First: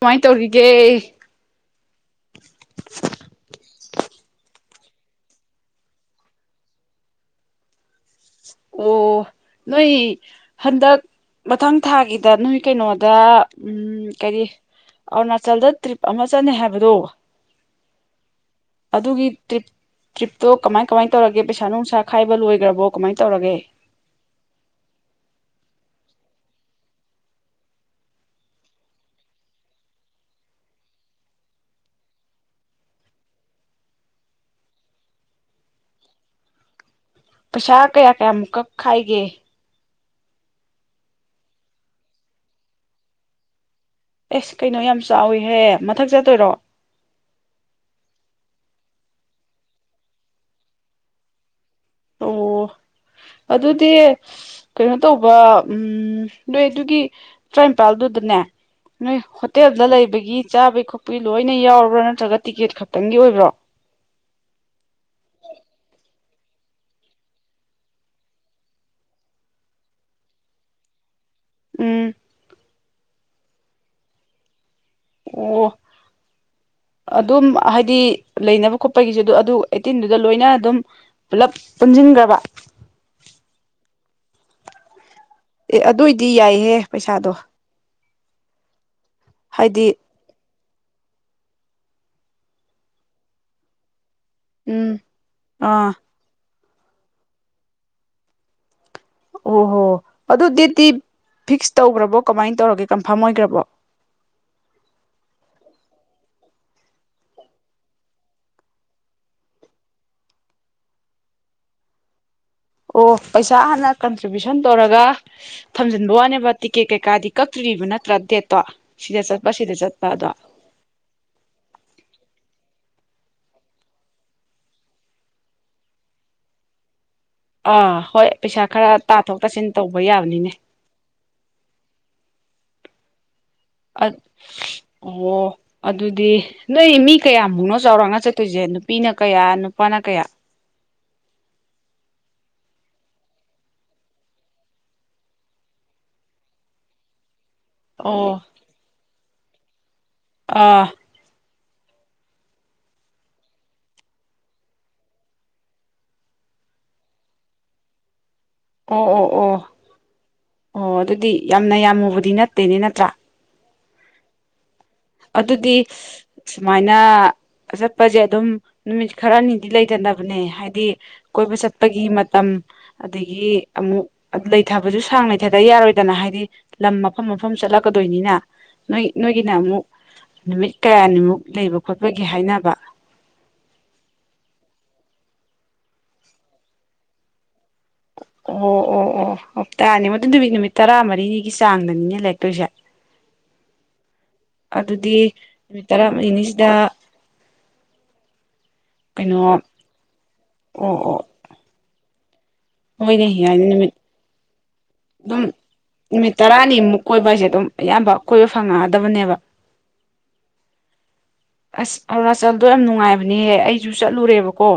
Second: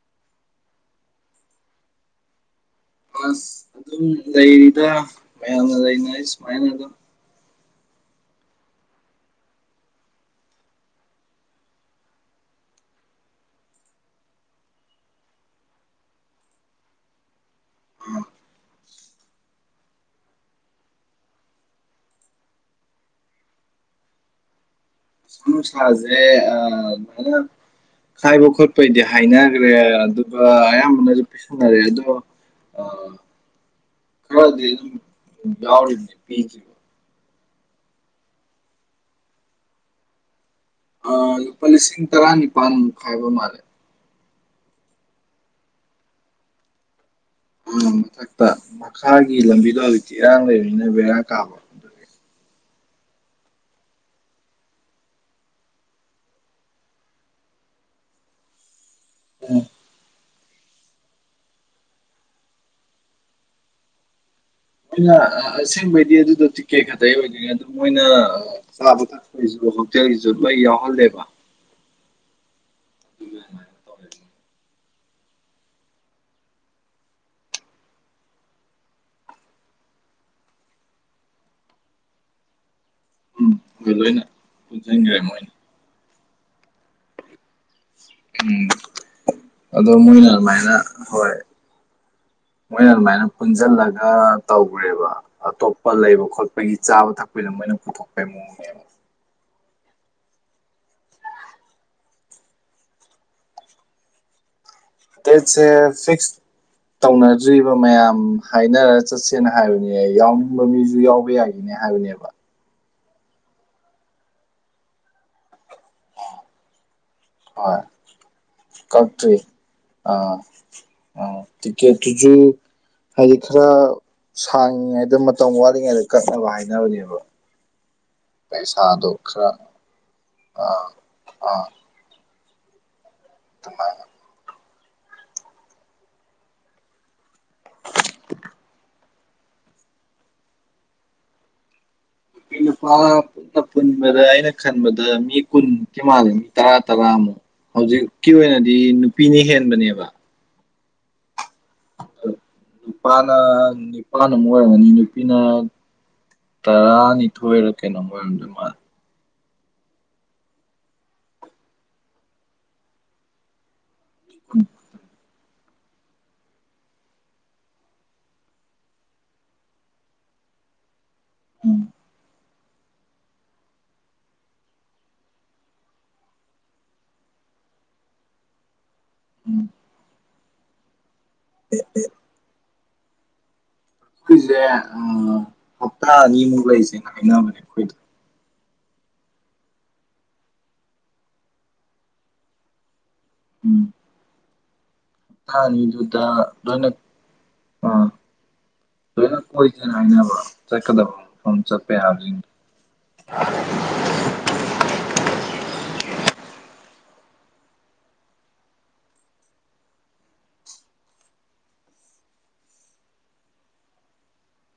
ꯀꯃꯥꯏꯅ ꯇꯧꯔꯤꯒꯦ ꯑꯁ ꯑꯗꯨꯝ ꯂꯩꯔꯤꯗ ꯃꯌꯥꯝꯅ ꯂꯩꯅꯩ ꯁꯨꯃꯥꯏꯅ ꯑꯗꯨꯝ ꯑꯣ ꯅꯣꯏ ꯍꯟꯗꯛ ꯃꯊꯪ ꯊꯥꯒꯤꯗ ꯅꯣꯏ ꯀꯩꯅꯣꯗ ꯎꯝ ꯀꯔꯤ ꯑꯔꯨꯅꯥꯆꯜꯗ ꯇ꯭ꯔꯤꯞ ꯑꯃ ꯆꯠꯅꯤ ꯍꯥꯏꯕꯗꯣ ꯑꯗꯨꯒꯤ ꯇ꯭ꯔꯤꯞ ꯇ꯭ꯔꯤꯞꯇꯣ ꯀꯃꯥꯏ ꯀꯃꯥꯏꯅ ꯇꯧꯔꯒꯦ ꯄꯩꯁꯥ ꯅꯨꯡꯁꯥ ꯈꯥꯏꯕ ꯂꯣꯏꯈ꯭ꯔꯕꯣ ꯀꯃꯥꯏꯅ ꯇꯧꯔꯒꯦ ꯁꯥꯖꯦ ꯑꯅ ꯍꯥꯏꯥꯏꯕ ꯈꯣꯠꯄꯩꯗꯤ ꯍꯥꯏꯅꯈ꯭ꯔꯦ ꯑꯗꯨꯒ ꯑꯌꯥꯝꯕꯅꯁꯨ ꯄꯁꯤꯟꯅꯔꯦ ꯑꯗꯣ ꯑ ꯈꯔ ꯑꯗꯨ ꯌꯥꯎꯗꯤ ꯄꯤ ꯄꯩꯁꯥ ꯀꯌꯥ ꯀꯌꯥꯃꯨꯛ ꯀꯛꯈꯥꯏꯒꯦ ꯂꯨꯄꯥ ꯂꯤꯁꯤꯡ ꯇꯔꯥꯅꯤꯄꯥꯜꯃꯨꯛ ꯍꯥꯏꯥꯏꯕ ꯃꯥꯜꯂꯦ ꯑꯦꯁ ꯀꯩꯅꯣ ꯌꯥꯝ ꯆꯥꯎꯋꯤꯍ꯭ꯔꯦ ꯃꯊꯛ ꯆꯠꯇꯣꯏꯔꯣ ꯑ ꯃꯊꯛꯇ ꯃꯈꯥꯒꯤ ꯂꯝꯕꯤꯗꯣ ꯍꯧꯖꯤꯛꯇꯤ ꯏꯔꯥꯡ ꯂꯩꯕꯅꯤꯅ ꯕꯦꯔꯥ ꯀꯥꯕꯣ ꯑꯣ [inaudible] ꯑꯗꯨꯗꯤ ꯀꯩꯅꯣ ꯇꯧꯕ ꯎꯝ ꯅꯣꯏ ꯑꯗꯨꯒꯤ ꯇꯔꯥꯝꯄꯥꯜꯗꯨꯗꯅꯦ ꯅꯣꯏ ꯎꯝ, ꯍꯣꯇꯦꯜꯗ ꯂꯩꯕꯒꯤ ꯆꯥꯕ ꯈꯣꯠꯄ ꯂꯣꯏꯅ ꯌꯥꯎꯔꯕ꯭ꯔꯥ ꯅꯠꯇ꯭ꯔꯒ ꯇꯤꯛꯀꯦꯠ ꯈꯛꯇꯪꯒꯤ ꯑꯣꯏꯕ꯭ꯔꯣ ꯑꯩꯅ ꯑꯁꯦꯡꯕꯩꯗꯤ ꯑꯗꯨꯗꯣ ꯇꯤꯛꯀꯦꯠ ꯈꯛꯇ ꯑꯣꯏꯗꯣꯏꯅꯦ ꯑꯗꯨ ꯃꯣꯏꯅ ꯆꯕꯊꯠꯁꯨ ꯍꯣꯇꯦꯜꯒꯤꯁꯨ ꯂꯣꯏ ꯌꯥꯎꯍꯜꯂꯦꯕ ꯎꯝ [inaudible] ꯑꯣ ꯑꯗꯨꯝ ꯍꯥꯏꯗꯤ ꯂꯩꯅꯕ ꯈꯣꯠꯄꯒꯤꯁꯨ ꯑꯗꯨ ꯑꯗꯨ ꯑꯩꯠꯇꯤꯟꯗꯨꯗ ꯂꯣꯏꯅ ꯑꯗꯨꯝ ꯄꯨꯂꯞ ꯄꯨꯟꯁꯤꯟꯈ꯭ꯔꯕ ꯎꯝ ꯂꯣꯏꯅ ꯄꯨꯟꯁꯤꯟꯈ꯭ꯔꯦ ꯃꯣꯏꯅꯤ ꯑꯦ ꯑꯗꯨ ꯑꯣꯏꯏꯗꯤ ꯌꯥꯏꯍꯦ ꯄꯩꯁꯥꯗꯣ ꯎꯝ ꯍꯥꯏꯗꯤ ꯑꯗꯣ ꯃꯣꯏꯅ ꯑꯗꯨꯃꯥꯏꯅ ꯍꯣꯏ ꯃꯣꯏꯅ ꯑꯗꯨꯃꯥꯏꯅ ꯄꯨꯟꯁꯤꯜꯂꯒ ꯎꯝ ꯇꯧꯈ꯭ꯔꯦꯕ ꯑꯥ ꯑꯇꯣꯞꯄ ꯂꯩꯕ ꯈꯣꯠꯄꯒꯤ ꯆꯥꯕ ꯊꯛꯄꯗ ꯃꯣꯏꯅ ꯄꯨꯊꯣꯛꯄꯩ ꯃꯑꯣꯡꯅꯦꯕ ꯑꯣ ꯍꯣ ꯑꯗꯨ ꯗꯦꯠꯇꯤ ꯐꯤꯛꯁ ꯇꯧꯈ꯭ꯔꯕꯣ ꯀꯃꯥꯏꯅ ꯇꯧꯔꯒꯦ ꯀꯟꯐꯥꯔꯝ ꯑꯣꯏꯈ꯭ꯔꯕꯣ ꯇꯁ ꯐꯤꯁ ꯇꯧꯅꯗ꯭ꯔꯤꯕ ꯃꯌꯥꯝ ꯍꯥꯏꯅꯔ ꯆꯠꯁꯦꯅ ꯍꯥꯏꯕꯅꯦ ꯌꯥꯎꯅꯤꯡꯕ ꯃꯤꯁꯨ ꯌꯥꯎꯕ ꯌꯥꯏꯅꯤ ꯍꯥꯏꯒꯅꯦꯕ ꯑꯣ ꯄꯩꯁꯥ ꯍꯥꯟꯅ ꯀꯟꯇ꯭ꯔꯤꯕ꯭ꯌꯨꯁꯟ ꯇꯧꯔꯒ ꯊꯝꯖꯤꯟꯕ ꯋꯥꯅꯦꯕ ꯇꯤꯛꯀꯦꯠ ꯀꯩꯀꯥꯗꯤ ꯍꯣꯏ ꯀꯛꯇ꯭ꯔꯤꯕ ꯅꯠꯇ꯭ꯔꯥ ꯗꯦꯠꯇꯣ ꯁꯤꯗ ꯆꯠꯄ ꯁꯤꯗ ꯆꯠꯄ ꯑꯗꯣ ꯑ ꯇꯤꯦ ꯇꯨꯖꯣ ꯍꯥꯏꯗꯤ ꯈꯔ ꯁꯥꯡꯂꯤꯉꯩꯗ ꯃꯇꯝ ꯋꯥꯠꯂꯤꯉꯩꯗ ꯀꯠꯅꯕ ꯍꯥꯏꯅꯕꯅꯦꯕ ꯑꯥ ꯍꯣꯏ ꯄꯩꯁꯥ ꯈꯔ ꯄꯩꯁꯥꯗꯣ ꯇꯥꯊꯣꯛ ꯈꯔ ꯇꯥꯁꯤꯟ ꯇꯧꯕ ꯌꯥꯕꯅꯤꯅꯦ ꯑꯥ ꯑꯥ [inaudible] ꯑꯣ ꯑꯗꯨꯗꯤ ꯅꯣꯏ ꯃꯤ ꯀꯌꯥꯃꯨꯛꯅꯣ ꯆꯥꯎꯔꯥꯛꯅ ꯆꯠꯇꯣꯏꯁꯦ ꯅꯨꯄꯤꯅ ꯀꯌꯥ ꯅꯨꯄꯥꯅ ꯀꯌꯥ ꯩꯅ ꯐ ꯄꯨꯟꯕꯗ ꯑꯩꯅ ꯈꯟꯕꯗ ꯃꯤ ꯀꯨꯟ ꯀ ꯃꯥꯜꯂꯦ ꯃꯤ ꯇꯔꯥ ꯇꯔꯥꯃꯨꯛ ꯍꯧꯖꯤꯛꯀꯤ ꯑꯣ ꯑꯣꯏꯅꯗꯤ ꯅꯨꯄꯤꯅ ꯍꯦꯟꯕꯅꯦꯕ ꯑꯥ ꯅꯨꯄꯥꯅ ꯅꯨꯅꯤꯄꯥꯅ ꯑꯃꯨꯛ ꯑꯣꯏꯔꯝꯒꯅꯤ ꯅꯨꯄꯤꯅ ꯇꯔꯥꯅꯤꯊꯣꯏꯔ ꯀꯩꯅꯣ ꯑꯣꯏꯔꯝꯗꯣꯏ ꯃꯥꯜꯂꯦ ꯑꯣ ꯑꯣ ꯑꯣ ꯑꯣ ꯑꯗꯨꯗꯤ ꯌꯥꯝꯅ ꯌꯥꯝꯃꯨꯕꯗꯤ ꯅꯠꯇꯦꯅꯦ ꯅꯠꯇ꯭ꯔꯥ [unintelligible] ꯑꯗꯨꯗꯤ ꯁꯨꯃꯥꯏꯅ ꯆꯠꯄꯁꯦ ꯑꯗꯨꯝ ꯅꯨꯃꯤꯠ ꯈꯔꯅꯤꯗꯤ ꯂꯩꯇꯅꯕꯅꯦ ꯍꯥꯏꯗꯤ ꯀꯣꯏꯕ ꯎꯝ ꯆꯠꯄꯒꯤ ꯃꯇꯝ ꯑꯗꯒꯤ ꯑꯃꯨꯛ ꯂꯩꯊꯕꯁꯨ ꯁꯥꯡ ꯂꯩꯊꯗꯕ ꯌꯥꯔꯣꯏꯗꯅ ꯍꯥꯏꯗꯤ ꯂꯝ ꯃꯐꯝ ꯃꯐꯝ ꯆꯠꯂꯛꯀꯗꯣꯏꯅꯤꯅ ꯅꯣꯏ ꯅꯣꯏꯒꯤꯅ ꯎꯝ ꯑꯃꯨꯛ ꯅꯨꯃꯤꯠ ꯀꯌꯥꯅꯤꯃꯨꯛ ꯂꯩꯕ ꯈꯣꯠꯄꯒꯤ ꯍꯥꯏꯅꯕ ꯑꯩꯈꯣꯏꯁꯦ ꯍꯞꯇꯥ ꯑꯅꯤꯃꯨꯛ ꯂꯩꯁꯦꯅ ꯍꯥꯏꯅꯕꯅꯦ ꯑꯩꯈꯣꯏꯗ ꯑꯣ ꯑꯣ ꯑꯣ ꯍꯞꯇꯥꯅꯤ ꯃꯗꯨ ꯅꯨꯃꯤꯠ ꯅꯨꯃꯤꯠ ꯇꯔꯥꯃꯔꯤꯅꯤꯒꯤ ꯆꯥꯡꯗꯅꯤꯅꯦ ꯂꯩꯔꯛꯇꯣꯏꯁꯦ ꯎꯝ ꯑꯗꯨꯗꯤ ꯅꯨꯃꯤꯠ ꯇꯔꯥꯃꯔꯤꯅꯤꯁꯤꯗ ꯑꯅ ꯀꯩꯅꯣ ꯀꯣꯏꯅꯕ ꯆ ꯑꯣ ꯀꯗꯕ ꯑꯣ ꯍ ꯆꯄꯦ ꯍꯥꯏ ꯍꯣꯏꯅꯦ ꯌꯥꯏꯅꯤ ꯅꯨꯃꯤꯠ ꯑꯗꯨꯝ ꯅꯨꯃꯤꯠ ꯇꯔꯥꯅꯤꯃꯨꯛ ꯀꯣꯏꯕ ꯍꯥꯏꯁꯦ ꯑꯗꯨꯝ ꯑꯌꯥꯝꯕ ꯀꯣꯏꯕ ꯐꯪꯉꯛꯑꯗꯕꯅꯦꯕ [unintelligible] ꯑꯁ ꯑꯔꯨꯅꯥꯆꯜꯗꯣ ꯌꯥꯝ ꯅꯨꯡꯉꯥꯏꯕꯅꯦꯍꯦ ꯑꯩꯁꯨ ꯆꯠꯂꯨꯔꯦꯕꯀꯣ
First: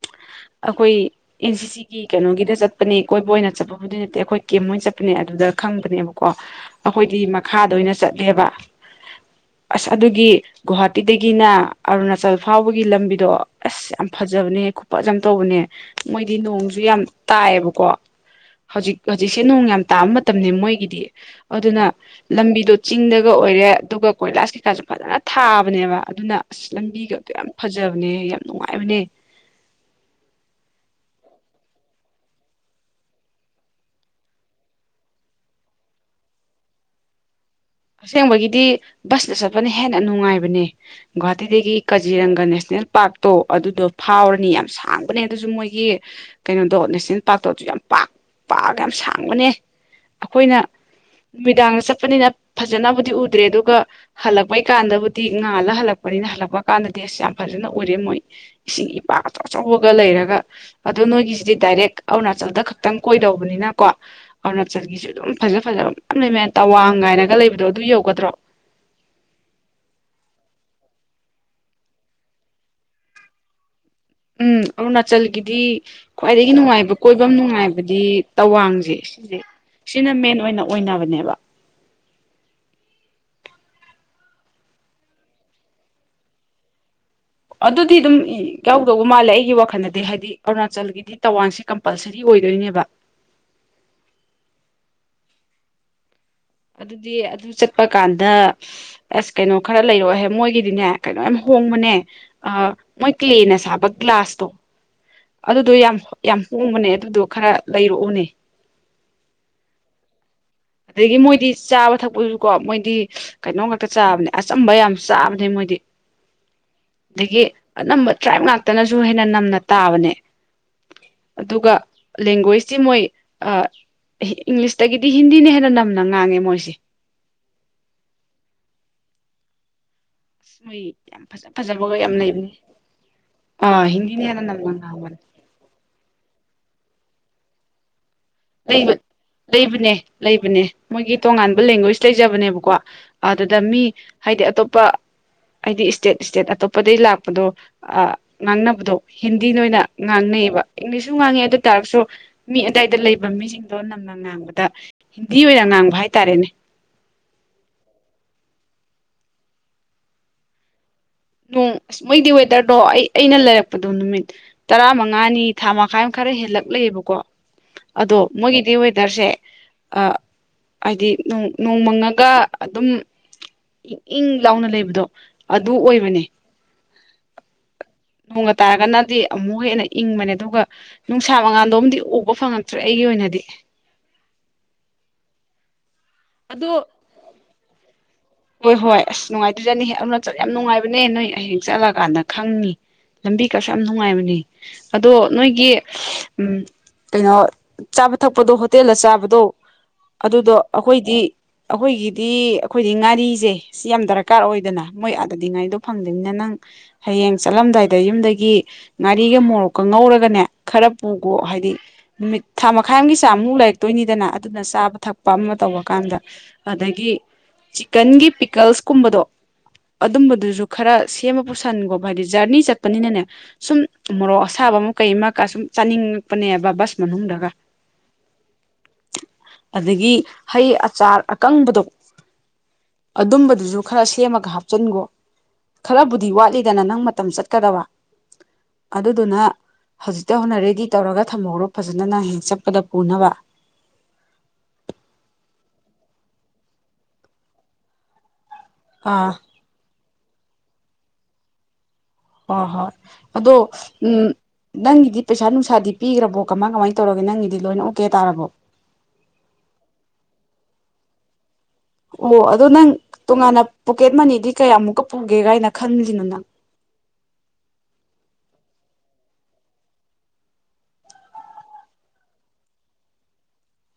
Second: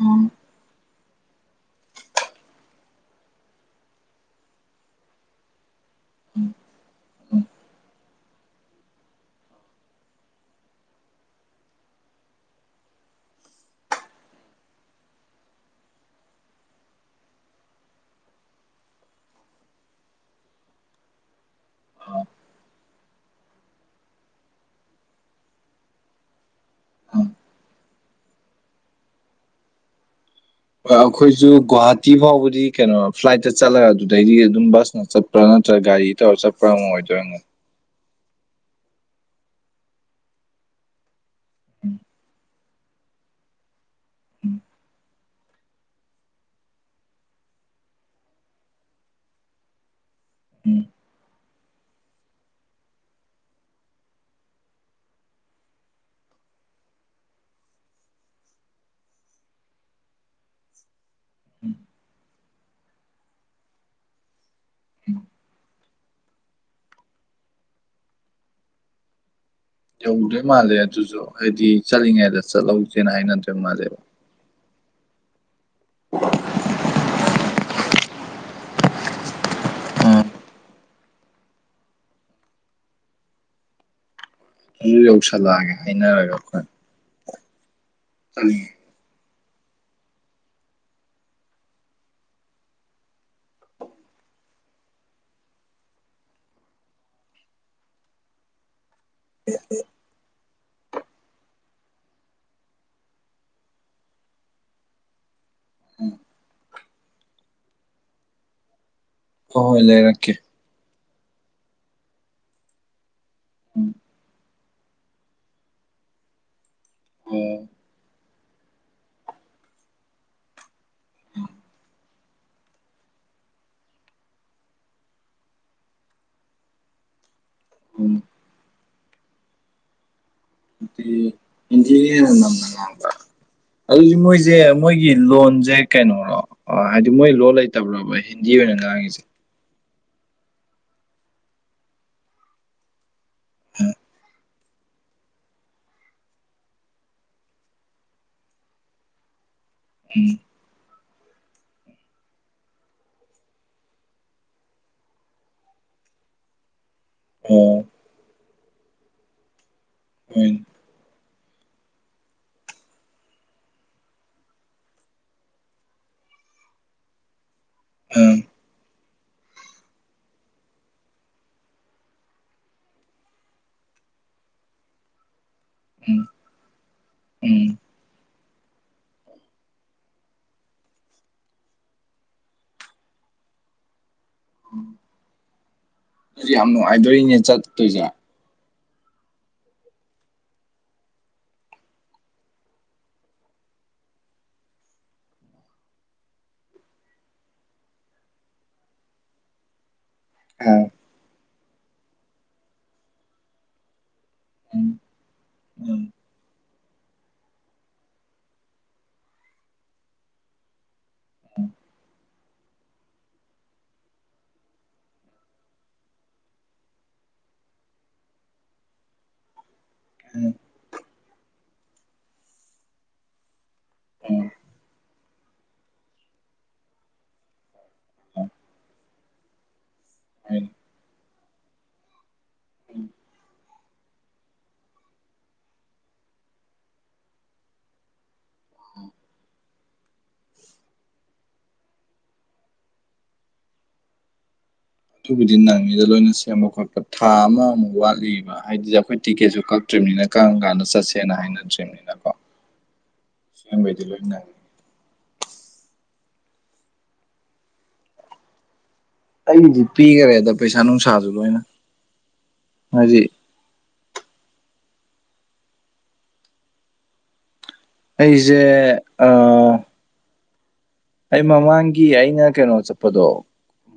ꯎꯝ ꯑꯩꯈꯣꯏ ꯑꯦꯟ ꯁꯤ ꯁꯤꯒꯤ ꯀꯩꯅꯣꯒꯤꯗ ꯆꯠꯄꯅꯦ ꯀꯣꯏꯕ ꯑꯣꯏꯅ ꯆꯠꯄ ꯑꯗꯨꯏ ꯅꯠꯇꯦ ꯑꯩꯈꯣꯏ ꯀꯦꯝ ꯃꯣꯏ ꯆꯠꯄꯅꯦ ꯑꯗꯨꯗ ꯈꯪꯕꯅꯦꯕꯀꯣ ꯎꯝ ꯑꯩꯈꯣꯏꯗꯤ ꯎꯝ ꯃꯈꯥꯗ ꯑꯣꯏꯅ ꯆꯠꯂꯦꯕ ꯑꯁ ꯑꯗꯨꯒꯤ ꯒꯣꯍꯥꯇꯤꯗꯒꯤꯅ ꯑꯔꯨꯅꯥꯆꯜ ꯐꯥꯎꯕꯒꯤ ꯂꯝꯕꯤꯗꯣ ꯑꯁ ꯌꯥꯝ ꯐꯖꯕꯅꯦ ꯈꯨꯄꯖ ꯌꯥꯝ ꯇꯧꯕꯅꯦ ꯃꯣꯏꯗꯤ ꯅꯣꯡꯁꯨ ꯌꯥꯝ ꯇꯥꯏꯌꯦꯕꯀꯣ ꯍꯧꯖꯤꯛ ꯍꯧꯖꯤꯛꯁꯦ ꯅꯣꯡ ꯌꯥꯝ ꯇꯥꯕ ꯃꯇꯝꯅꯤ ꯃꯣꯏꯒꯤꯗꯤ ꯑꯗꯨꯅ ꯑꯥ ꯂꯝꯕꯤꯗꯣ ꯆꯤꯡꯗꯒ ꯑꯣꯏꯔꯦ ꯑꯗꯨꯒ ꯀꯣꯏꯂꯥꯁ ꯀꯩꯀꯥꯁꯨ ꯐꯖꯅ ꯊꯥꯕꯅꯦꯕ ꯑꯗꯨꯅ ꯂꯝꯕꯤꯒ ꯑꯥ ꯑꯝꯇ ꯌꯥꯝ ꯐꯖꯕꯅꯦ ꯌꯥꯝ ꯅꯨꯡꯉꯥꯏꯕꯅꯦ ꯑꯩꯈꯣꯏꯁꯨ ꯒꯨꯍꯥꯇꯤ ꯐꯥꯎꯕꯗꯤ ꯀꯩꯅꯣ ꯐ꯭ꯂꯥꯏꯠꯇ ꯆꯠꯂꯒ ꯑꯗꯨꯗꯩꯗꯤ ꯑꯗꯨꯝ ꯕꯁꯅ ꯆꯠꯄ ꯅꯠꯇ꯭ꯔ ꯅꯠꯇ꯭ꯔꯒ ꯒꯥꯔꯤ ꯇꯧꯔ ꯆꯠꯄ ꯑꯃꯨꯛ ꯑꯣꯏꯗꯣꯏꯅꯣ ꯑꯁꯦꯡꯕꯒꯤꯗꯤ ꯕꯁꯇ ꯆꯠꯄꯅ ꯍꯦꯟꯅ ꯅꯨꯡꯉꯥꯏꯕꯅꯦ ꯒꯨꯍꯥꯇꯤꯗꯒꯤ ꯀꯖꯤꯔꯪꯒ ꯅꯦꯁꯅꯦꯜ ꯄꯥꯔꯛ ꯇꯣ ꯑꯗꯨꯗꯣ ꯐꯥꯎꯔꯅꯤ ꯌꯥꯝ ꯁꯥꯡꯕꯅꯦ ꯑꯗꯨꯁꯨ ꯃꯣꯏꯒꯤ ꯀꯩꯅꯣꯗꯣ ꯅꯦꯁꯅꯦꯜ ꯄꯥꯔꯛꯇꯣ ꯑꯗꯨ ꯌꯥꯝ ꯄꯥꯛ ꯄꯥꯛꯑꯒ ꯌꯥꯝ ꯁꯥꯡꯕꯅꯦ ꯑꯩꯈꯣꯏꯅ ꯅꯨꯃꯤꯗꯥꯡꯗ ꯆꯠꯄꯅꯤꯅ ꯐꯖꯅꯕꯨꯗꯤ ꯎꯗ꯭ꯔꯦ ꯑꯗꯨꯒ ꯍꯜꯂꯛꯄꯩ ꯀꯥꯟꯗꯕꯨꯗꯤ ꯉꯥꯜꯂ ꯍꯜꯂꯛꯄꯅꯤꯅ ꯍꯜꯂꯛꯄ ꯀꯥꯟꯗꯗꯤ ꯑꯁ ꯌꯥꯝ ꯐꯖꯅ ꯑꯣꯏꯔꯦ ꯃꯣꯏ ꯏꯁꯤꯡ ꯏꯄꯥ ꯑꯆꯧ ꯑꯆꯧꯕꯒ ꯂꯩꯔꯒ ꯑꯗꯣ ꯅꯣꯏꯒꯤꯁꯤꯗꯤ ꯗꯥꯏꯔꯦꯛ ꯑꯔꯨꯅꯥꯆꯜꯗ ꯈꯛꯇꯪ ꯀꯣꯏꯗꯧꯕꯅꯤꯅꯀꯣ ꯑꯔꯨꯅꯥꯆꯜꯒꯤꯁꯨ ꯑꯗꯨꯝ ꯐꯖ ꯐꯖꯕ ꯃꯌꯥꯝ ꯂꯩꯃꯦ ꯇꯋꯥꯡ ꯉꯥꯏꯅꯒ ꯂꯩꯕꯗꯣ ꯑꯗꯨ ꯌꯧꯒꯗ꯭ꯔꯣ ꯌꯧꯗꯣꯏ ꯃꯥꯜꯂꯦ ꯑꯗꯨꯁꯨ ꯍꯥꯏꯗꯤ ꯆꯠꯂꯤꯉꯩꯗ ꯆꯠꯍꯧꯁꯦꯅ ꯍꯥꯏꯅꯗꯣꯏ ꯃꯥꯜꯂꯦꯕ ꯎꯝ ꯑꯔꯨꯅꯥꯆꯜꯒꯤꯗꯤ ꯈ꯭ꯋꯥꯏꯗꯒꯤ ꯅꯨꯡꯉꯥꯏꯕ ꯀꯣꯏꯕ ꯅꯨꯡꯉꯥꯏꯕꯗꯤ ꯇꯋꯥꯡꯁꯦ ꯁꯤꯁꯦ ꯁꯤꯅ ꯃꯦꯟ ꯑꯣꯏꯅꯕꯅꯦꯕ ꯑꯗꯨ ꯌꯧꯁꯜꯂꯛꯑꯒꯦ ꯍꯥꯏꯅꯔꯒ ꯑꯩꯈꯣꯏ ꯑꯗꯨꯗꯤ ꯑꯗꯨꯝ ꯆꯠꯂꯤꯉꯩ ꯀꯧꯕ ꯃꯥꯜꯂꯦ ꯑꯩꯒꯤ ꯋꯥꯈꯜꯗꯗꯤ ꯍꯥꯏꯗꯤ ꯑꯔꯨꯅꯥꯆꯜꯒꯤꯗꯤ ꯇꯋꯥꯡꯁꯦ ꯀꯝꯄꯜꯁꯔꯤ ꯑꯣꯏꯗꯣꯏꯅꯦꯕ ꯑꯗꯨꯗꯤ ꯑꯗꯨ ꯆꯠꯄ ꯀꯥꯟꯗ ꯑꯁ ꯀꯩꯅꯣ ꯈꯔ ꯂꯩꯔꯛꯍꯦ ꯃꯣꯏꯒꯤꯗꯤꯅꯦ ꯀꯩꯅꯣ ꯌꯥꯝ ꯍꯣꯡꯕꯅꯦ ꯃꯣꯏ ꯀ꯭ꯂ꯭ꯂꯦꯅ ꯁꯥꯕ ꯒ꯭ꯂꯥꯁꯇꯣ ꯑꯗꯨꯗꯣ ꯌꯥꯝ ꯌꯥꯝ ꯍꯣꯡꯕꯅꯦ ꯑꯗꯨꯗꯣ ꯈꯔ ꯂꯩꯔꯛꯎꯅꯦ ꯍꯣꯏ ꯍꯣꯏ ꯂꯩꯔꯛꯀꯦ ꯑꯗꯒꯤ ꯃꯣꯏꯗꯤ ꯆꯥꯕ ꯊꯛꯄꯁꯨ ꯀꯣ ꯃꯣꯏꯗꯤ ꯀꯩꯅꯣꯝ ꯉꯥꯛꯇ ꯆꯥꯕꯅꯦ ꯑꯁ ꯑꯆꯝꯕ ꯌꯥꯝ ꯆꯥꯕꯅꯦ ꯃꯣꯏꯗꯤ ꯑꯗꯒꯤ ꯑꯅꯝꯕ ꯇ꯭ꯔꯥꯏꯞ ꯉꯥꯛꯇꯅꯁꯨ ꯍꯦꯟꯅ ꯅꯝꯅ ꯇꯥꯕꯅꯦ ꯑꯗꯨꯒ ꯂꯦꯡꯒ꯭ꯋꯦꯁꯇꯤ ꯃꯣꯏ ꯏꯪꯂꯤꯁꯇꯒꯤꯗꯤ ꯍꯤꯟꯗꯤꯅ ꯍꯦꯟꯅ ꯅꯝꯅ ꯉꯥꯡꯉꯦ ꯃꯣꯏꯁꯦ ꯎꯝ ꯃꯣꯏ ꯌꯥꯝ ꯐꯖ ꯐꯖꯕꯒ ꯌꯥꯝ ꯏꯟꯇꯔꯤꯔ ꯉ ꯂꯩꯕꯅꯤ ꯑꯥ ꯍꯤꯟꯗꯤꯅ ꯍꯦꯟꯅ ꯅꯝꯅ ꯉꯥꯡꯕꯅꯦ [unintelligible] ꯀꯩꯅꯣꯔꯣ ꯍꯥꯏꯗꯤ ꯃꯣꯏ ꯂꯣ ꯂꯩꯇꯕ꯭ꯔꯕ ꯍꯤꯟꯗꯤ ꯑꯣꯏꯅ ꯂꯩꯕ ꯉꯥꯡꯉꯤꯁꯦ ꯂꯩꯕꯅꯦ ꯂꯩꯕꯅꯦ ꯃꯣꯏꯒꯤ ꯇꯣꯉꯥꯟꯕ ꯂꯦꯡꯒ꯭ꯋꯦꯖ ꯂꯩꯖꯕꯅꯦꯕꯀꯣ ꯑꯗꯨꯗ ꯃꯤ ꯍꯥꯏꯗꯤ ꯑꯇꯣꯞꯄ ꯍꯥꯏꯗꯤ ꯏꯁꯇꯦꯠ ꯏꯁꯇꯦꯠ ꯑꯇꯣꯞꯄꯗꯒꯤꯩ ꯂꯥꯛꯄꯗꯣ ꯉꯥꯡꯅꯕꯗꯣ ꯍꯤꯟꯗꯤꯅ ꯑꯣꯏꯅ ꯎꯝ ꯉꯥꯡꯅꯩꯕ ꯏꯪꯂꯤꯁꯁꯨ ꯉꯥꯡꯉꯦ ꯑꯗꯨ ꯇꯥꯔꯒꯁꯨ ꯃꯤ ꯑꯗꯥꯏꯗ ꯂꯩꯕ ꯃꯤꯁꯤꯡꯗꯣ ꯅꯝꯅ ꯉꯥꯡꯕꯗ ꯍꯤꯟꯗꯤ ꯑꯣꯏꯅ ꯉꯥꯡꯕ ꯍꯥꯏꯇꯥꯔꯦꯅꯦ ꯑꯣ ꯍꯣꯏ ꯅꯣꯡ ꯑꯁ ꯃꯣꯏꯗꯤ ꯋꯦꯗꯔꯗꯣ ꯑꯩ ꯑꯩꯅ ꯂꯩꯔꯛꯄꯗꯣ ꯅꯨꯃꯤꯠ ꯇꯔꯥ ꯃꯉꯥꯅꯤ ꯊꯥ ꯃꯈꯥꯏ ꯑꯃ ꯈꯔ ꯍꯦꯜꯂꯛꯂꯦꯕꯀꯣ ꯑꯗꯣ ꯑ ꯃꯣꯏꯒꯤꯗꯤ ꯗꯔꯁꯦ ꯍꯥꯏꯗꯤ ꯅꯣꯡꯃꯪꯉꯒ ꯑꯗꯨꯝ ꯏꯪ ꯏꯪ ꯂꯥꯎꯅ ꯂꯩꯕꯗꯣ ꯑꯗꯨ ꯑꯣꯏ ꯎꯝ ꯎꯝ ꯅꯣꯡꯒ ꯇꯥꯔꯒꯅꯗꯤ ꯑꯃꯨꯛ ꯍꯦꯟꯅ ꯏꯪꯕꯅꯦ ꯑꯗꯨꯒ ꯅꯨꯡꯁꯥ ꯃꯉꯥꯟꯗꯨꯃꯗꯤ ꯎꯕ ꯐꯪꯉꯛꯇ꯭ꯔꯦ ꯑꯩꯒꯤ ꯑꯣꯏꯅꯗꯤ ꯌꯥꯝ ꯑꯗꯣ ꯅꯨꯡꯉꯥꯏꯗꯧꯔꯤꯅꯦ ꯆꯠꯇꯣꯏꯁꯦ ꯍꯣꯏ ꯍꯣꯏ ꯑꯁ ꯅꯨꯡꯉꯥꯏꯇꯣꯏꯖꯠꯅꯤ ꯑꯔꯨꯅꯥꯆꯜ ꯌꯥꯝ ꯅꯨꯡꯉꯥꯏꯕꯅꯦ ꯅꯣꯏ ꯍꯌꯦꯡ ꯆꯠꯂꯀꯥꯟꯗ ꯈꯪꯅꯤ ꯂꯝꯕꯤ ꯀꯁꯨ ꯌꯥꯝ ꯅꯨꯡꯉꯥꯏꯕꯅꯦ ꯑꯗꯣ ꯅꯣꯏꯒꯤ ꯎꯝ ꯀꯩꯅꯣ ꯆꯥꯕ ꯊꯛꯄꯗꯣ ꯍꯣꯇꯦꯜꯗ ꯆꯥꯕꯗꯣ ꯑꯗꯨꯗꯣ ꯑ ꯑꯩꯈꯣꯏꯗꯤ ꯑꯩꯈꯣꯏꯒꯤꯗꯤ ꯑꯩꯈꯣꯏꯗꯤ ꯉꯥꯔꯤꯁꯦ ꯁꯤ ꯌꯥꯝ ꯗꯔꯛ ꯗꯔꯀꯥꯔ ꯑꯣꯏꯗꯅ ꯎꯝ ꯃꯣꯏ ꯑꯥꯗꯗꯤꯉꯥꯔꯤꯗꯣ ꯎꯝ ꯐꯪꯗꯕꯅꯤꯅ ꯅꯪ ꯍꯌꯦꯡ ꯆꯠꯂꯝꯗꯥꯏꯗ ꯌꯨꯝꯗꯒꯤ ꯉꯥꯔꯤꯒ ꯃꯣꯔꯣꯛꯀ ꯉꯧꯔꯒꯅꯦ ꯈꯔ ꯄꯨꯈꯣ ꯍꯥꯏꯗꯤ ꯅꯨꯃꯤꯠ ꯊꯥ ꯃꯈꯥꯏ ꯑꯃꯒꯤ ꯆꯥꯡꯃꯨꯛ ꯂꯩꯔꯛꯇꯣꯏꯅꯤꯗꯅ ꯑꯗꯨꯅ ꯆꯥꯕ ꯊꯛꯄ ꯑꯃ ꯇꯧꯔꯀꯥꯟꯗ ꯑꯗꯒꯤ ꯆꯤꯀꯟꯒꯤ ꯄꯤꯀꯜꯁꯀꯨꯝꯕꯗꯣ ꯎꯝ ꯑꯗꯨꯝꯕꯗꯨꯁꯨ ꯈꯔ ꯁꯦꯝꯃ ꯄꯨꯁꯟꯒꯣ ꯍꯥꯏꯗꯤ ꯖꯔꯅꯤ ꯆꯠꯄꯅꯤꯅꯅꯦ ꯁꯨꯝ ꯃꯣꯔꯣꯛ ꯎꯝ ꯑꯁꯥꯕ ꯑꯃ ꯀꯩ ꯑꯃꯀ ꯁꯨꯝ ꯆꯥꯅꯤꯡꯉꯛꯄꯅꯦꯕ ꯕꯁ ꯃꯅꯨꯡꯗꯒ ꯎꯝ [inaudible] ꯑꯗꯒꯤ ꯍꯩ ꯑꯆꯥꯔ ꯑꯀꯪꯕꯗꯣ ꯑꯗꯨꯝꯕꯗꯨꯁꯨ ꯈꯔ ꯁꯦꯝꯃꯒ ꯍꯥꯞꯆꯤꯟꯈꯣ ꯈꯔꯕꯨꯗꯤ ꯋꯥꯠꯂꯤꯗꯅ ꯅꯪ ꯃꯇꯝ ꯆꯠꯀꯗꯕ ꯑꯗꯨꯗꯨꯅ ꯍꯧꯖꯤꯛꯇꯩ ꯍꯧꯅ ꯔꯦꯗꯤ ꯇꯧꯔꯒ ꯊꯝꯍꯧꯔꯒ ꯐꯖꯅ ꯅꯪ ꯍꯌꯦꯡ ꯆꯠꯄꯗ ꯄꯨꯅꯕ ꯑꯗꯨꯕꯨꯗꯤ ꯅꯪꯅꯤꯗ ꯂꯣꯏꯅ ꯁꯦꯝꯕ ꯈꯣꯠꯄ ꯊꯥ ꯑꯃꯃꯨꯛ ꯋꯥꯠꯂꯤꯕ ꯍꯥꯏꯗꯤ ꯑꯩꯈꯣꯏ ꯑꯥ ꯇꯤꯛꯀꯦꯠꯁꯨ ꯀꯛ ꯗ꯭ꯔꯤꯝꯅꯤꯅ ꯀꯔꯝ ꯀꯥꯟꯗ ꯆꯠꯁꯦꯅ ꯍꯥꯏꯅ ꯗ꯭ꯔꯤꯝꯅꯤꯅꯀꯣ ꯍꯣꯢ ꯍꯣꯏ ꯑꯗꯣ ꯎꯝ ꯅꯪꯉꯤ ꯅꯪꯒꯤꯗꯤ ꯄꯩꯁꯥ ꯅꯨꯡꯁꯥꯗꯤ ꯄꯤꯈ꯭ꯔꯕꯣ ꯀꯃꯥꯏ ꯀꯃꯥꯏꯅ ꯇꯧꯔꯒꯦ ꯅꯪꯒꯤꯗꯤ ꯂꯣꯏꯅ ꯑꯣꯛꯀꯦ ꯇꯥꯔꯕꯣ ꯑꯩꯗꯤ ꯄꯤꯈ꯭ꯔꯦꯗ ꯄꯩꯁꯥ ꯅꯨꯡꯁꯥꯁꯨ ꯂꯣꯏꯅ ꯑꯣ ꯑꯗꯣ ꯅꯪ ꯍꯥꯏꯗꯤ ꯇꯣꯉꯥꯟꯅ ꯄꯣꯀꯦꯠ ꯃꯅꯤꯗꯤ ꯀꯌꯥꯃꯨꯛꯀ ꯄꯨꯒꯦ ꯀꯥꯏꯅ ꯈꯟꯂꯤꯅꯣ ꯅꯪ ꯑꯩꯁꯦ ꯑ ꯑꯩ ꯃꯃꯥꯡꯒꯤ ꯑꯩꯅ ꯀꯩꯅꯣ ꯆꯠꯄꯗꯣ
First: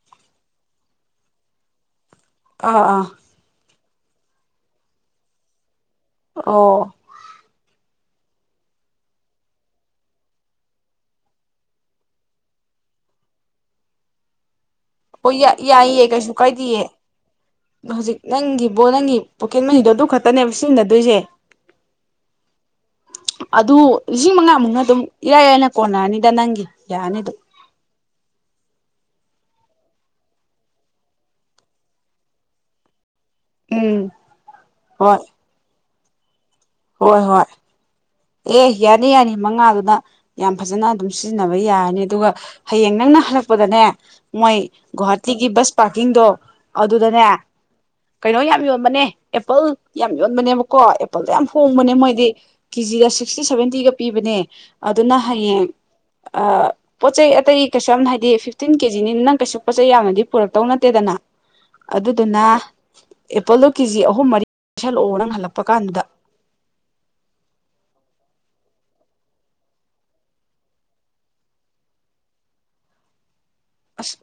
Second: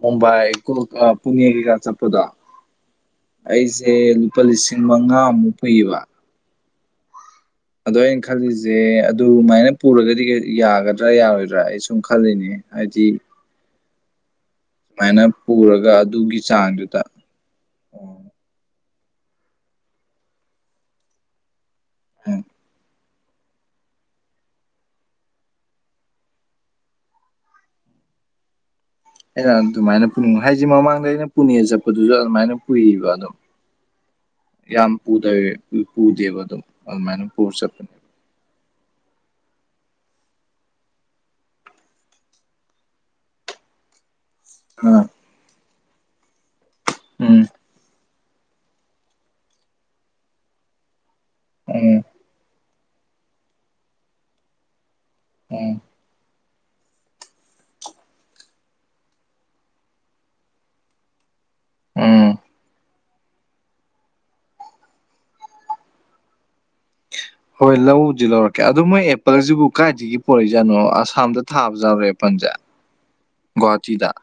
ꯃꯨꯝꯕꯥꯏ ꯀꯨ ꯄꯨꯡ ꯌꯩꯕꯤꯒ ꯆꯠꯄꯗꯣ ꯑꯥ ꯑꯥ ꯑꯩꯁꯦ ꯂꯨꯄꯥ ꯂꯤꯁꯤꯡ ꯃꯉꯥꯃꯨꯛ ꯐꯨꯏꯌꯦꯕ ꯑꯣ ꯑꯗꯣ ꯑꯩꯅ ꯈꯜꯂꯤꯁꯦ ꯑꯗꯨꯃꯥꯏꯅ ꯄꯨꯔꯒꯗꯤ ꯌꯥꯒꯗ꯭ꯔꯥ ꯌꯥꯔꯣꯏꯗ꯭ꯔꯥ ꯑꯩ ꯁꯨꯝ ꯈꯜꯂꯤꯅꯦ ꯍꯥꯏꯖꯤ ꯑꯣ ꯄꯨꯔꯒ ꯌꯥꯏꯌꯦ ꯀꯩꯁꯨ ꯑꯗꯨꯒꯤ ꯀꯥꯏꯗꯤꯌꯦ ꯆꯥꯡꯗꯨꯗ ꯍꯧꯖꯤꯛ ꯑꯣ ꯅꯪꯒꯤꯕꯣ ꯅꯪꯒꯤ ꯄꯣꯀꯦꯠ ꯃꯅꯤꯗꯣ ꯑꯗꯨ ꯈꯛꯇꯅꯦꯕ ꯁꯤꯖꯤꯟꯅꯗꯣꯏꯁꯦ ꯎꯝ ꯑꯗꯨ ꯂꯤꯁꯤꯡ ꯃꯉꯥꯃꯨꯛꯅ ꯑꯗꯨꯝ ꯏꯔꯥꯏ ꯂꯥꯏꯅ ꯀꯣꯟꯅꯔꯅꯤꯗ ꯅꯪꯒꯤ ꯌꯥꯔꯅꯤꯗ ꯑꯩꯅ ꯑꯗꯨꯃꯥꯏꯅ ꯄꯨꯡ ꯍꯥꯏꯁꯦ ꯃꯃꯥꯡꯗ ꯑꯩꯅ ꯄꯨꯅꯦ ꯆꯠꯄꯗꯨꯁꯨ ꯑꯗꯨꯃꯥꯏꯅ ꯄꯨꯏꯕ ꯑꯗꯨꯝ ꯎꯝ ꯌꯥꯝ ꯍꯣꯏ ꯄꯨꯗꯕꯤ ꯄꯨꯗꯦꯕ ꯑꯗꯨꯝ ꯍꯣꯏ ꯑꯗꯨꯃꯥꯏꯅ ꯍꯣꯏ ꯄꯨꯔ ꯆꯠꯄꯅꯦ ꯑꯦ ꯌꯥꯅꯤ ꯌꯥꯅꯤ ꯃꯉꯥꯗꯨꯅ ꯌꯥꯝ ꯐꯖꯅ ꯑꯗꯨꯝ ꯁꯤꯖꯤꯟꯅꯕ ꯌꯥꯔꯅꯤ ꯑꯗꯨꯒ ꯍꯌꯦꯡ ꯅꯪꯅ ꯍꯜꯂꯛꯄꯗꯅꯦ ꯃꯣꯏ ꯑꯥ ꯒꯨꯋꯥꯍꯥꯇꯤꯒꯤ ꯕꯁ ꯄꯥꯔꯀꯤꯡꯗꯣ ꯑꯗꯨꯗꯅꯦ ꯎꯝ ꯀꯩꯅꯣ ꯌꯥꯝ ꯌꯣꯟꯕꯅꯦ ꯑꯦꯄꯜ ꯌꯥꯝ ꯌꯣꯟꯕꯅꯦꯕꯀꯣ ꯑꯦꯄꯜꯗꯣ ꯌꯥꯝ ꯍꯣꯡꯕꯅꯦ ꯎꯝ ꯃꯣꯏꯗꯤ ꯀꯦꯖꯤꯗ ꯁꯤꯁꯇꯤ ꯁꯚꯦꯟꯇꯤꯒ ꯄꯤꯕꯅꯦ ꯑꯗꯨꯅ ꯍꯌꯦꯡ ꯎꯝ ꯄꯣꯠꯆꯩ ꯑꯇꯩ ꯀꯩꯁꯨ ꯌꯥꯝꯅ ꯍꯥꯏꯗꯤ ꯐꯤꯐꯇꯤꯟ ꯀꯦꯖꯤꯅꯤꯅ ꯅꯪ ꯀꯩꯁꯨ ꯄꯣꯠ ꯆꯩ ꯌꯥꯝꯅꯗꯤ ꯄꯨꯔꯛꯇꯧ ꯅꯠꯇꯦꯗꯅ ꯎꯝ ꯑꯗꯨꯗꯨꯅ ꯑꯦꯄꯜꯗꯣ ꯀꯦꯖꯤ ꯑꯍꯨꯝ ꯃꯔꯤ ꯄꯥꯏꯁꯜꯂꯛꯑꯣ ꯅꯪ ꯍꯜꯂꯛꯄ ꯀꯥꯟꯗꯨꯗ ꯍꯣꯏ ꯂꯧꯗꯤ ꯂꯧꯔꯛꯀꯦ ꯑꯗꯨꯗꯣ ꯃꯣꯏ ꯑꯦꯄꯜꯁꯤꯕꯨ ꯀꯥꯏꯗꯒꯤ ꯄꯣꯔꯛꯏꯖꯥꯅꯣ ꯑꯁꯥꯝꯗ ꯊꯥꯕ ꯌꯥꯥꯎꯔꯦ ꯑꯦꯄꯜꯁꯦ ꯒꯨꯋꯥꯍꯥꯇꯤ ꯗꯥ ꯑꯁ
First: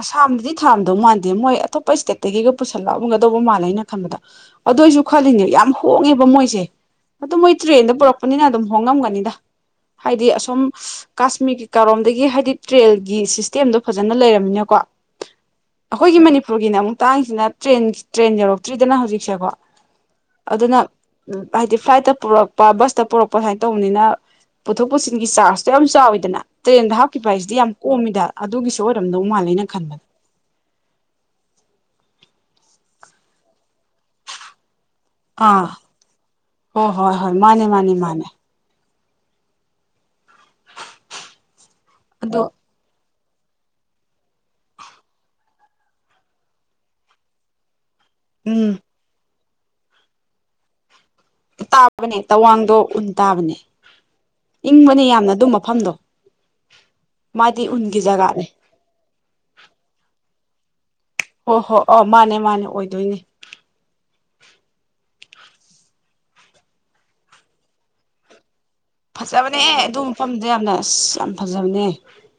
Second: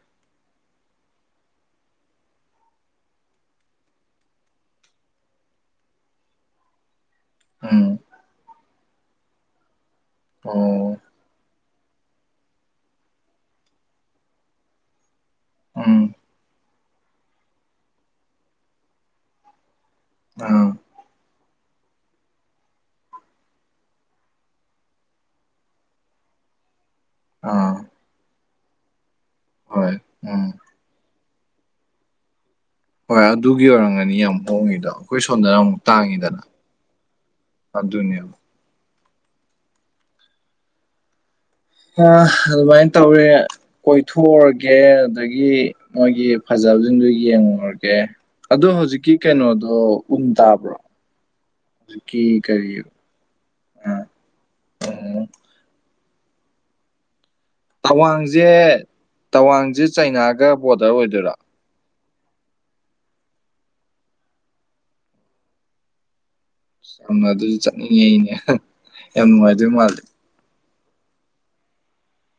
ꯑꯁꯥꯝꯗꯗꯤ ꯊꯥꯔꯝꯗꯧ ꯃꯥꯟꯗꯦ ꯃꯣꯏ ꯑꯇꯣꯞꯄ ꯏꯁꯇꯦꯠꯇꯒꯤꯒ ꯄꯨꯁꯜꯂꯛꯑꯝꯒꯗꯧꯕ ꯃꯥꯜꯂꯦ ꯑꯩꯅꯥ ꯈꯟꯕꯗ ꯑꯗꯨ ꯑꯩꯁꯨ ꯈꯜꯂꯤꯅꯦ ꯌꯥꯝ ꯍꯣꯡꯉꯦꯕ ꯃꯣꯏꯁꯦ ꯑꯗꯨ ꯃꯣꯏ ꯇ꯭ꯔꯦꯟꯗ ꯎꯝ ꯄꯨꯔꯛꯄꯅꯤꯅ ꯑꯗꯨꯝ ꯍꯣꯡꯉꯝꯒꯅꯤꯗ ꯍꯥꯏꯗꯤ ꯑꯁꯨꯝ ꯑꯣ ꯀꯥꯁꯃꯤꯔꯒꯤ ꯀꯥꯔꯣꯝꯗꯒꯤ ꯍꯥꯏꯗꯤ ꯇ꯭ꯔꯦꯜꯒꯤ ꯁꯤꯁꯇꯦꯝꯗꯣ ꯐꯖꯅ ꯂꯩꯔꯝꯃꯤꯅꯀꯣ ꯎꯝ ꯑꯩꯈꯣꯏꯒꯤ ꯃꯅꯤꯄꯨꯔꯒꯤꯅꯦ ꯑꯃꯨꯛ ꯇꯥꯡꯁꯤꯅ ꯇ꯭ꯔꯦꯟ ꯇ꯭ꯔꯦꯟ ꯌꯧꯔꯛꯇ꯭ꯔꯤꯗꯅ ꯍꯧꯖꯤꯛꯁꯦꯀꯣ ꯑꯥ ꯑꯗꯨꯅ ꯍꯥꯏꯗꯤ ꯐ꯭ꯂꯥꯏꯠꯇ ꯄꯨꯔꯛꯄ ꯕꯁꯇ ꯄꯨꯔꯛꯄ ꯁꯨꯃꯥꯏꯅ ꯇꯧꯕꯅꯤꯅ ꯄꯨꯊꯣꯛ ꯄꯨꯁꯤꯟꯒꯤ ꯆꯥꯔꯖꯇꯣ ꯌꯥꯝ ꯆꯥꯎꯋꯤꯗꯅ ꯇ꯭ꯔꯦꯟꯗ ꯍꯥꯞꯈꯤꯕ ꯍꯥꯏꯁꯤꯗꯤ ꯌꯥꯝ ꯑꯥ ꯀꯣꯝꯃꯤꯗ ꯑꯗꯨꯒꯤꯁꯨ ꯑꯣꯏꯔꯝꯗꯧ ꯃꯥꯜꯂꯦꯅ ꯍꯣꯏ ꯈꯟꯕꯅꯦ ꯎꯝ ꯍꯣꯏ ꯑꯗꯨꯒꯤ ꯑꯣꯏꯔꯝꯒꯅꯤ ꯌꯥꯝ ꯍꯣꯡꯉꯤꯗꯣ ꯑꯩꯈꯣꯏ ꯁꯣꯝꯗꯅ ꯑꯥ ꯑꯃꯨꯛ ꯇꯥꯡꯉꯤꯗꯅ ꯍꯣꯏ ꯍꯣꯏ ꯍꯣꯏ ꯃꯥꯅꯦ ꯃꯥꯅꯦ ꯃꯥꯅꯦ ꯑꯗꯨꯅꯦꯕ ꯑꯥ ꯑꯗꯣ ꯑꯗꯨꯃꯥꯏꯅ ꯇꯧꯋꯦ ꯀꯣꯏꯊꯣꯛꯎꯔꯒꯦ ꯑꯗꯨꯗꯒꯤ ꯃꯣꯏꯒꯤ ꯐꯖꯕꯁꯤꯡꯗꯨꯣ ꯌꯦꯡꯉꯨꯔꯒꯦ ꯑꯗꯣ ꯎꯝ ꯍꯧꯖꯤꯛꯀꯤ ꯀꯩꯅꯣꯗꯣ ꯎꯟ ꯇꯥꯕ꯭ꯔꯣ ꯇꯥꯕꯅꯦ ꯍꯧꯖꯤꯛꯀꯤ ꯀꯔꯤ ꯇꯋꯥꯡꯗꯣ ꯎꯟ ꯇꯥꯕꯅꯦ ꯏꯪꯕꯅꯦ ꯌꯥꯝꯅ ꯑꯗꯨ ꯃꯐꯝꯗꯣ ꯃꯥꯗꯤ ꯎꯟꯒꯤ ꯖꯒꯥꯅꯦ ꯇꯋꯥꯡꯁꯦ ꯇꯋꯥꯡꯁꯦ ꯆꯩꯅꯥꯒ ꯕꯣꯔꯗꯔ ꯑꯣꯏꯗꯣꯏꯔꯥ ꯍꯣꯏ ꯍꯣꯏ ꯑꯧ ꯃꯥꯅꯦ ꯃꯥꯅꯦ ꯑꯣꯏꯗꯣꯏꯅꯦ ꯁꯝꯅ ꯑꯗꯨꯗꯤ ꯆꯠꯅꯤꯡꯉꯦ ꯑꯩꯅꯦ ꯌꯥꯝ ꯐꯖꯕꯅꯦ ꯅꯨꯡꯉꯥꯏꯗꯣꯏ ꯑꯗꯨ ꯃꯥꯜꯂꯦ ꯃꯐꯝꯗ ꯌꯥꯝꯅ ꯑꯁ ꯌꯥꯝ ꯐꯖꯕꯅꯦ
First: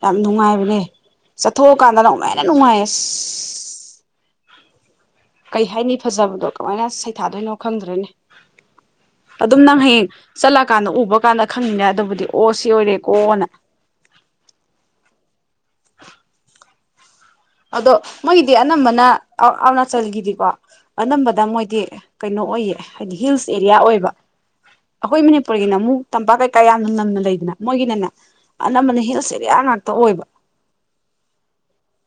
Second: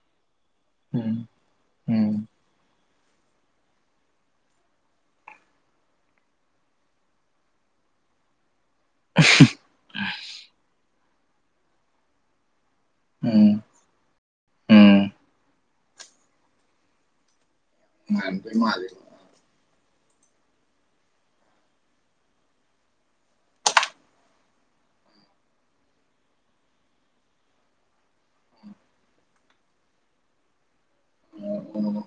ꯌꯥꯝ ꯅꯨꯡꯉꯥꯏꯕꯅꯦ ꯎꯝ ꯆꯠꯊꯣꯛꯑꯀꯥꯟꯗ ꯎꯝ ꯅꯃꯥꯏꯅ ꯅꯨꯡꯉꯥꯏꯌꯦ ꯑꯁ ꯀꯩ ꯍꯥꯏꯅꯤ ꯐꯖꯕꯗꯣ ꯀꯃꯥꯏꯅ ꯁꯩꯊꯥꯗꯣꯏꯅꯣ ꯈꯪꯗ꯭ꯔꯣꯏꯅꯦ ꯑꯗꯨꯝ ꯅꯪ ꯍꯌꯦꯡ ꯆꯠꯂꯀꯥꯟꯗ ꯎꯕ ꯀꯥꯟꯗ ꯈꯪꯉꯤꯅꯦ ꯑꯗꯨꯕꯨꯗꯤ ꯑꯣ ꯁꯤ ꯑꯣꯏꯔꯦꯀꯣꯅ ꯎꯝ ꯎꯝ ꯑꯗꯣ ꯃꯣꯏꯒꯤꯗꯤ ꯅꯨꯡꯉꯥꯏꯔꯝꯗꯣꯏ ꯃꯥꯜꯂꯦ ꯑꯅꯝꯕꯅ ꯑꯔꯨꯅꯥꯆꯜꯒꯤꯗꯤꯀꯣ ꯑꯅꯝꯕꯗ ꯃꯣꯏꯗꯤ ꯀꯩꯅꯣ ꯑꯣꯏꯌꯦ ꯍꯥꯏꯗꯤ ꯍꯤꯜꯁ ꯑꯦꯔꯤꯌꯥ ꯑꯣꯏꯕ ꯑꯩꯈꯣꯏ ꯃꯅꯤꯄꯨꯔꯒꯤꯅ ꯑꯃꯨꯛ ꯇꯝꯄꯥꯛ ꯀꯩꯀꯥ ꯌꯥꯝꯅ ꯅꯝꯅ ꯂꯩꯗꯅ ꯃꯣꯏꯒꯤꯅꯅꯦ ꯑꯅꯝꯕꯅ ꯍꯤꯜꯁ ꯑꯦꯔꯤꯌꯥ ꯉꯥꯛꯇ ꯑꯣꯏꯕ ꯎ ꯎ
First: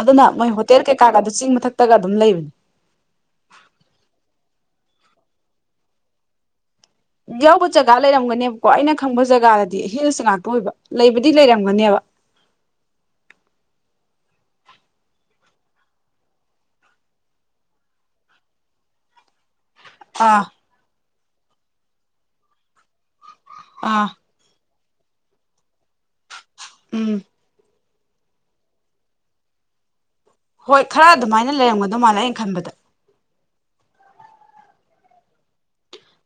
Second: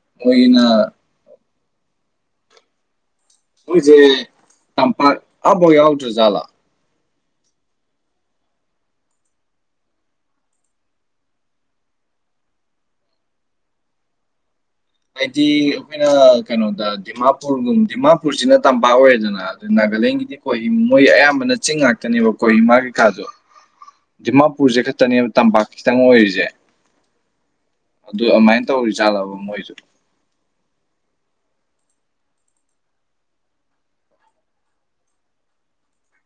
ꯑꯗꯨꯅ ꯃꯣꯏ ꯍꯣꯇꯦꯜ ꯀꯩꯀꯥꯒ ꯑꯗꯨ ꯆꯤꯡ ꯃꯊꯛꯇꯒ ꯑꯗꯨꯝ ꯂꯩꯕꯅꯦ ꯑꯩꯣꯏꯁꯦ ꯇꯝꯄꯥꯛ ꯑꯕꯣꯏ ꯑꯥꯎꯗ꯭ꯔꯖꯂ ꯌꯥꯎꯕ ꯖꯒꯥ ꯂꯩꯔꯝꯒꯅꯦꯕꯀꯣ ꯑꯩꯅ ꯈꯪꯕ ꯖꯒꯥꯗꯗꯤ ꯍꯤꯜꯁ ꯉꯥꯛꯇ ꯑꯣꯏꯕ ꯂꯩꯕꯗꯤ ꯂꯩꯔꯝꯒꯅꯦꯕ ꯍꯥꯏꯗꯤ ꯑꯩꯈꯣꯏꯅ ꯀꯩꯅꯣꯗ ꯗꯤꯃꯥꯄꯨꯔꯒꯨꯝ ꯗꯤꯃꯥꯄꯨꯔꯁꯤꯅ ꯇꯝꯄꯥꯛ ꯑꯣꯏꯔꯦꯗꯅ ꯑꯗꯨꯗ ꯅꯥꯒꯥꯂꯦꯟꯒꯤꯗꯤ ꯑꯥ ꯀꯣꯏꯍꯤ ꯃꯣꯏ ꯑꯌꯥꯝꯕꯅ ꯆꯤꯡ ꯉꯥꯛꯇꯅꯦꯕ ꯀꯣꯍꯤꯃꯥ ꯀꯩꯀꯥꯗꯣ ꯑꯥ ꯗꯤꯃꯥꯄꯨꯔꯁꯦ ꯈꯛꯇꯅꯦꯕ ꯇꯝꯄꯥꯛ ꯈꯤꯇꯪ ꯑꯣꯏꯔꯤꯁꯦ ꯎꯝ ꯑꯗꯨꯏ ꯑꯝꯃꯥꯏꯅ ꯇꯧꯔꯤ ꯆꯥꯠꯂꯕ ꯃꯣꯏꯁꯨ ꯍꯣꯏ ꯈꯔ ꯑꯗꯨꯃꯥꯏꯅ ꯂꯩꯔꯝꯒꯗꯧ ꯃꯥꯜꯂꯦ ꯑꯩꯅ ꯈꯟꯕꯗ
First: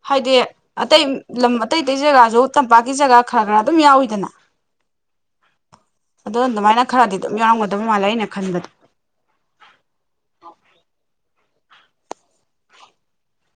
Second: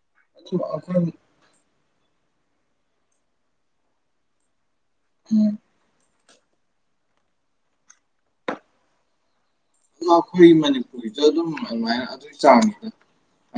ꯍꯥꯏꯗꯤ ꯑꯗꯨꯝ ꯑꯇꯩ ꯑꯩꯈꯣꯏ ꯂꯝ ꯑꯇꯩ ꯑꯇꯩ ꯖꯒꯥꯁꯨ ꯇꯝꯄꯥꯛꯀꯤ ꯖꯒꯥ ꯈꯔ ꯈꯔ ꯑꯗꯨꯝ ꯌꯥꯎꯋꯤꯗꯅ ꯎꯝ ꯑꯗꫭ ꯑꯗꯨꯃꯥꯏꯅ ꯈꯔꯗꯤ ꯑꯗꯨꯝ ꯌꯥꯎꯔꯝꯒꯗꯕ ꯃꯥꯜꯂꯦ ꯑꯩꯅ ꯈꯟꯕꯗꯣ ꯑꯗꯣ ꯑꯩꯈꯣꯏ ꯃꯅꯤꯄꯨꯔꯒꯤꯁꯨ ꯑꯗꯨꯝ ꯑꯗꯨꯃꯥꯏꯅ ꯑꯗꯨꯒꯤ ꯆꯥꯡꯅꯤꯗ